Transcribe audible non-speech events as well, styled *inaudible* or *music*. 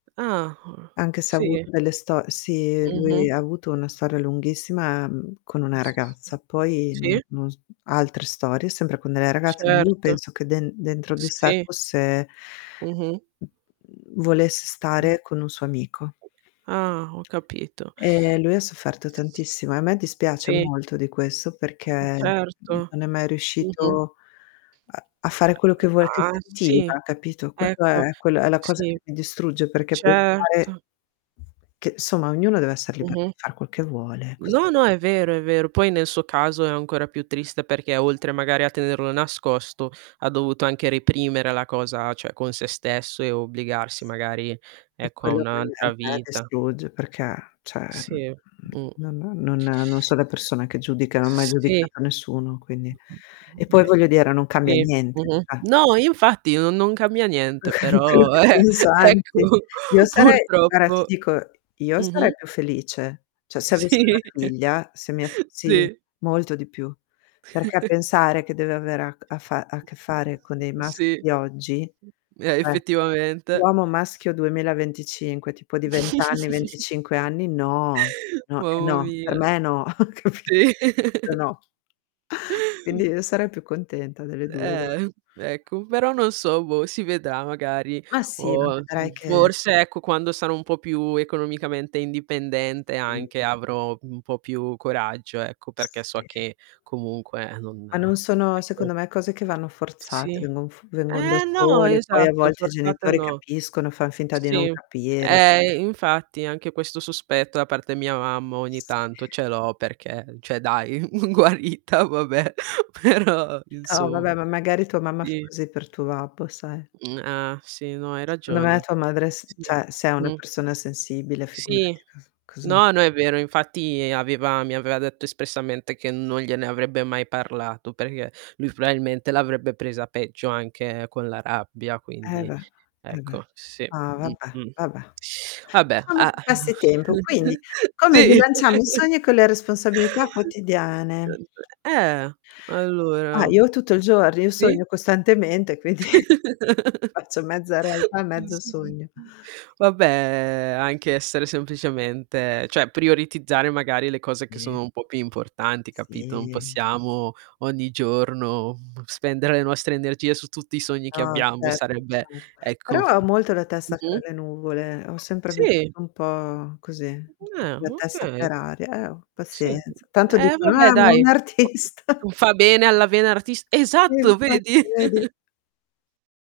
Ah, Anche se ha avuto sì. delle sto sì, Mh-mh lui ha avuto una storia lunghissima, mhmm, con una ragazza, poi non Sì. no s altre storie, sempre con delle ragazze, ma io Certo. penso che den dentro di sé Sì. fosse Mh-mh. Mhmm, volesse Oh. stare con un suo amico. Ah...Ho capito. Ehm, lui ha sofferto tantissimo, e a me dispiace Sì. molto di questo, perché, Mh, certo. mhmm, non è mai Mh-mh. riuscito a a fare quello che vuoi che Ah, sì, sentiva, capito? Quello ecco. è quello è la cosa Sì. che mi distrugge, perché pensare Certo. che somma ognuno deve esser libero Mh-mh. di far quel che vuole, ec No, no è vero, è vero. Poi nel suo caso è ancora più triste, perché oltre magari a tenerlo nascosto, ha dovuto anche reprimere la cosa cioè, con se stesso, e obbligarsi Sì. magari, È ecco, a quello un' che a altra me vita. distrugge perché, cioè, Sì, mh. mhmm, mhmm, no no non non so le persona che giudica, non ho mai Sì. giudicato nessuno, quindi... *unintelligible* E poi Eh. voglio dire, non cambia Si, niente, mh-mh. cioè. No, io infatti, non non cambia niente, Tranquillo però che eh-eh, ecco, *unintelligible* Io sarei guarda ti purtroppo. dico, io sarei Mh-mh. più felice. Cioè, se avessi una Sì. figlia, se mia f sì, Sì. molto di più. Perché *chuckles* pensare che deve avere a a fa a che fare *unintelligible* con dei maschi Sì. di oggi, Eh, eh! effettivamente. Uomo maschio 2025, tipo di 20 anni, *chuckles* 25 anni, no! No, è Mamma no, per mia. me è no, ho capi Sì. Proprio *laughs* no. Quindi io sarei più contenta delle 2 gua Eh, ecco, però non so, boh, si vedrà magari. Ma sì, ma O, vedrai mhmm, che forse, ecco, quando sarò un po' più economicamente indipendente anche, Sì. avrò un po' più coraggio, ecco. Perché so Sì eh. che comunque non Ah non sono ecco. secondo me cose che vanno Sì. forzate, vengon f vengon da Eh no, sole, poi a esatto, volte i forzata genitori no. capiscono, fan finta di non Sì, capire. ehm, infatti anche questo sospetto da parte mia, mamma, ogni Sì. tanto ce l'ho, perché, cioè dai, uhm, guarita, vabbè, però, Toh, insomma. vabbè, ma magari tua mamma fa I così per tuo babbo, sai? Uhm, ah, sì, no hai Secondo me ragione. tua madre s Sì, cioè, se è una mh. persona sensibile Sì. figurati cos cosa... No, no è vero, infatti aveva mi aveva detto espressamente che non gliene avrebbe mai parlato, perché lui probabilmente l'avrebbe presa peggio, anche con la rabbia, Eh quindi... beh, eh beh, Ecco, sì. ma, *sucks teeth* vabbè. Mh-mh. Vabbè. Vabbè. Lasciamo A che passi tempo. *chuckles* Quindi: come sì. bilanciamo i *chuckles* sogni con le responsabilità quotidiane? Niente. Eh! Ah, Allora. io tutto il gior io Sì? sogno costantemente, quindi *chuckles* faccio mezza realtà e Non so mezzo di sogno. *unintelligible* Vabbè, anche essere semplicemente cioè, prioritizzare magari le cose che *unintelligible* sono un po' più importanti, capito? Non Sì. possiamo, ogni giorno, uhm, spendere le nostre energie su tutti i sogni che No, abbiamo, e certo, sarebbe cer ecco. Però ho molto la testa fra Mh-mh. le nuvole, ho sempre Sì. vissuto un po' così, un *unintelligible* po' Eh, con la testa okay. per aria. Eh oh, Sì. pazienza. Tanto Eh dicono: "Eh, ma vabbè, è un dai, troppo artista". non fa bene alla vena artis Sì, esatto, infatti, vedi? vedi. *chuckles*